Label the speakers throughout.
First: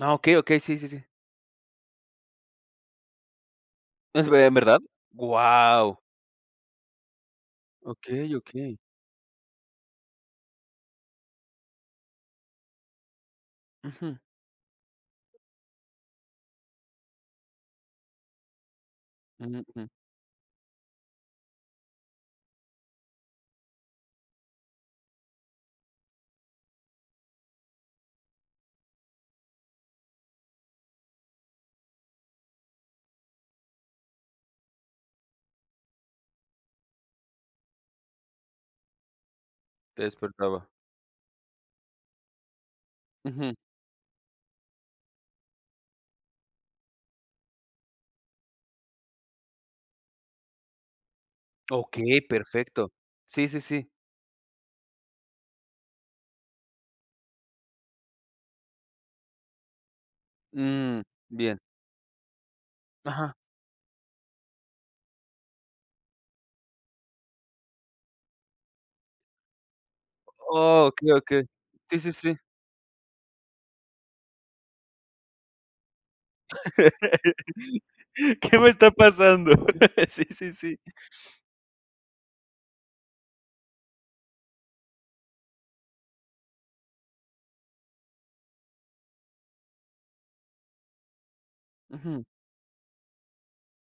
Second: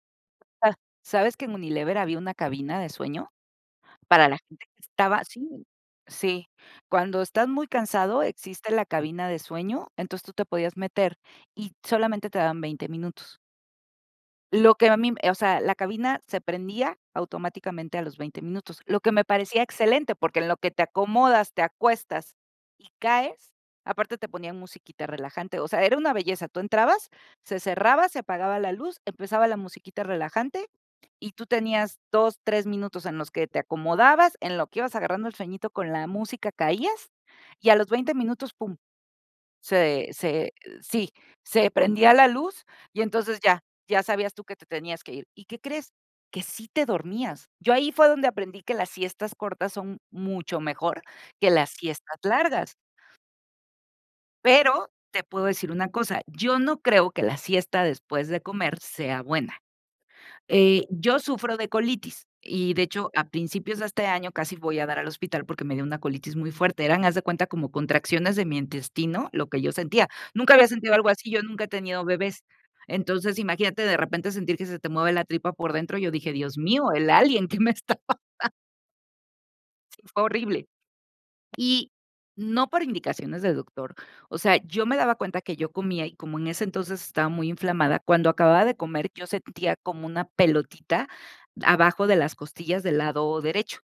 Speaker 1: Ah okey, okey,
Speaker 2: A
Speaker 1: sí, sí, sí.
Speaker 2: ¿Sabes que en Unilever, había una cabina de sueño? Para
Speaker 1: ¿Es
Speaker 2: la
Speaker 1: ve en
Speaker 2: gente que
Speaker 1: verdad?
Speaker 2: estaba, sí,
Speaker 1: ¡Guau!
Speaker 2: sí. Cuando estás muy cansado,
Speaker 1: Okey,
Speaker 2: existe
Speaker 1: okey.
Speaker 2: la cabina de sueño, entonces, tú te podías meter, y solamente te daban 20 minutos.
Speaker 1: Ujú.
Speaker 2: Lo que a mí m eh, o sea, la cabina se prendía, automáticamente a los 20, minutos. Lo que me
Speaker 1: Ujú,
Speaker 2: parecía
Speaker 1: ujú.
Speaker 2: excelente, porque, en lo que te acomodas, te acuestas, y caes, aparte, te ponían musiquita relajante, o sea, era una belleza. Tú entrabas, se cerraba, se apagaba la luz, empezaba la musiquita relajante, y tú tenías 2, 3 minutos en los que te acomodabas, en lo que ibas agarrando el sueñito con la música, caías, y a los 20 minutos pum,
Speaker 1: Te
Speaker 2: se se
Speaker 1: despertaba.
Speaker 2: sí, se prendía la luz, y entonces
Speaker 1: Ujú.
Speaker 2: ya ya sabías tú que te tenías que ir, ¿y qué crees? Que sí te dormías. Yo ahí fue donde aprendí que las siestas cortas son mucho mejor, que las siestas
Speaker 1: Okey,
Speaker 2: largas.
Speaker 1: perfecto. Sí, sí, sí.
Speaker 2: Pero, te puedo decir una cosa, yo no creo que la siesta después de comer sea buena. Eh,
Speaker 1: Mm,
Speaker 2: yo sufro
Speaker 1: bien.
Speaker 2: de colitis, y, de hecho, a
Speaker 1: Ajá.
Speaker 2: principios de este año, casi voy a dar al hospital porque me dio una colitis muy fuerte. Eran, haz de cuenta, como contracciones de mi intestino, lo que yo sentía. Nunca había
Speaker 1: Oh,
Speaker 2: sentido algo
Speaker 1: okey,
Speaker 2: así, yo
Speaker 1: okey.
Speaker 2: nunca he
Speaker 1: Sí,
Speaker 2: tenido
Speaker 1: sí, sí.
Speaker 2: bebés. Entonces, imagínate, de repente sentir que se te mueve la tripa por dentro, yo dije: "Dios mío, el alien", que me esta pasando
Speaker 1: ¿Qué me está pasando?
Speaker 2: Si fue
Speaker 1: Sí, sí,
Speaker 2: horrible.
Speaker 1: sí.
Speaker 2: Y, no por indicaciones de doctor. O sea, yo me daba cuenta que yo comía, y como en ese entonces, estaba muy inflamada, cuando acababa de comer, yo sentía como una pelotita, abajo de
Speaker 1: Ujú.
Speaker 2: las costillas del lado derecho.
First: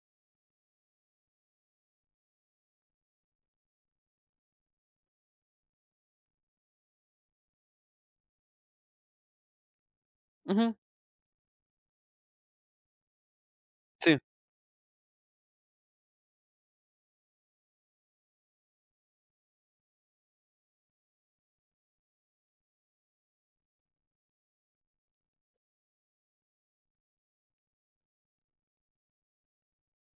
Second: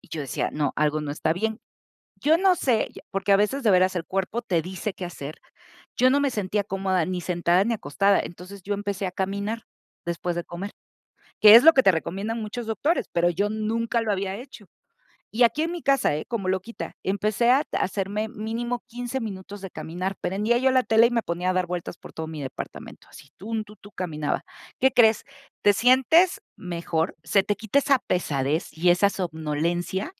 Speaker 2: Y yo decía: "No, algo no está bien". Yo, no sé, porque, a veces, de veras, el cuerpo te dice qué hacer. Yo no me sentía cómoda, ni sentada, ni acostada, entonces, yo empecé a caminar, después de comer,
Speaker 1: Ujú.
Speaker 2: que es lo que te recomiendan muchos doctores, pero, yo nunca lo
Speaker 1: Sí.
Speaker 2: había hecho. Y aquí en mi casa, ¿eh? Como loquita, empecé a hacerme, mínimo 15 minutos de caminar, prendía yo la tele, y me ponía a dar vueltas por todo mi departamento, así, tun, tun, tu, caminaba. ¿Qué crees? Te sientes mejor, se te quita esa pesadez y esa somnolencia,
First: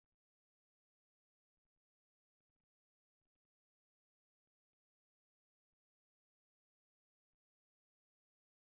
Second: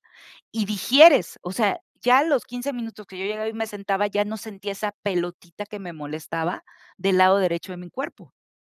Speaker 2: y digieres, o sea, ya a los 15 minutos, que yo llegaba y me sentaba, ya no sentía esa pelotita que me molestaba, del lado derecho de mi cuerpo.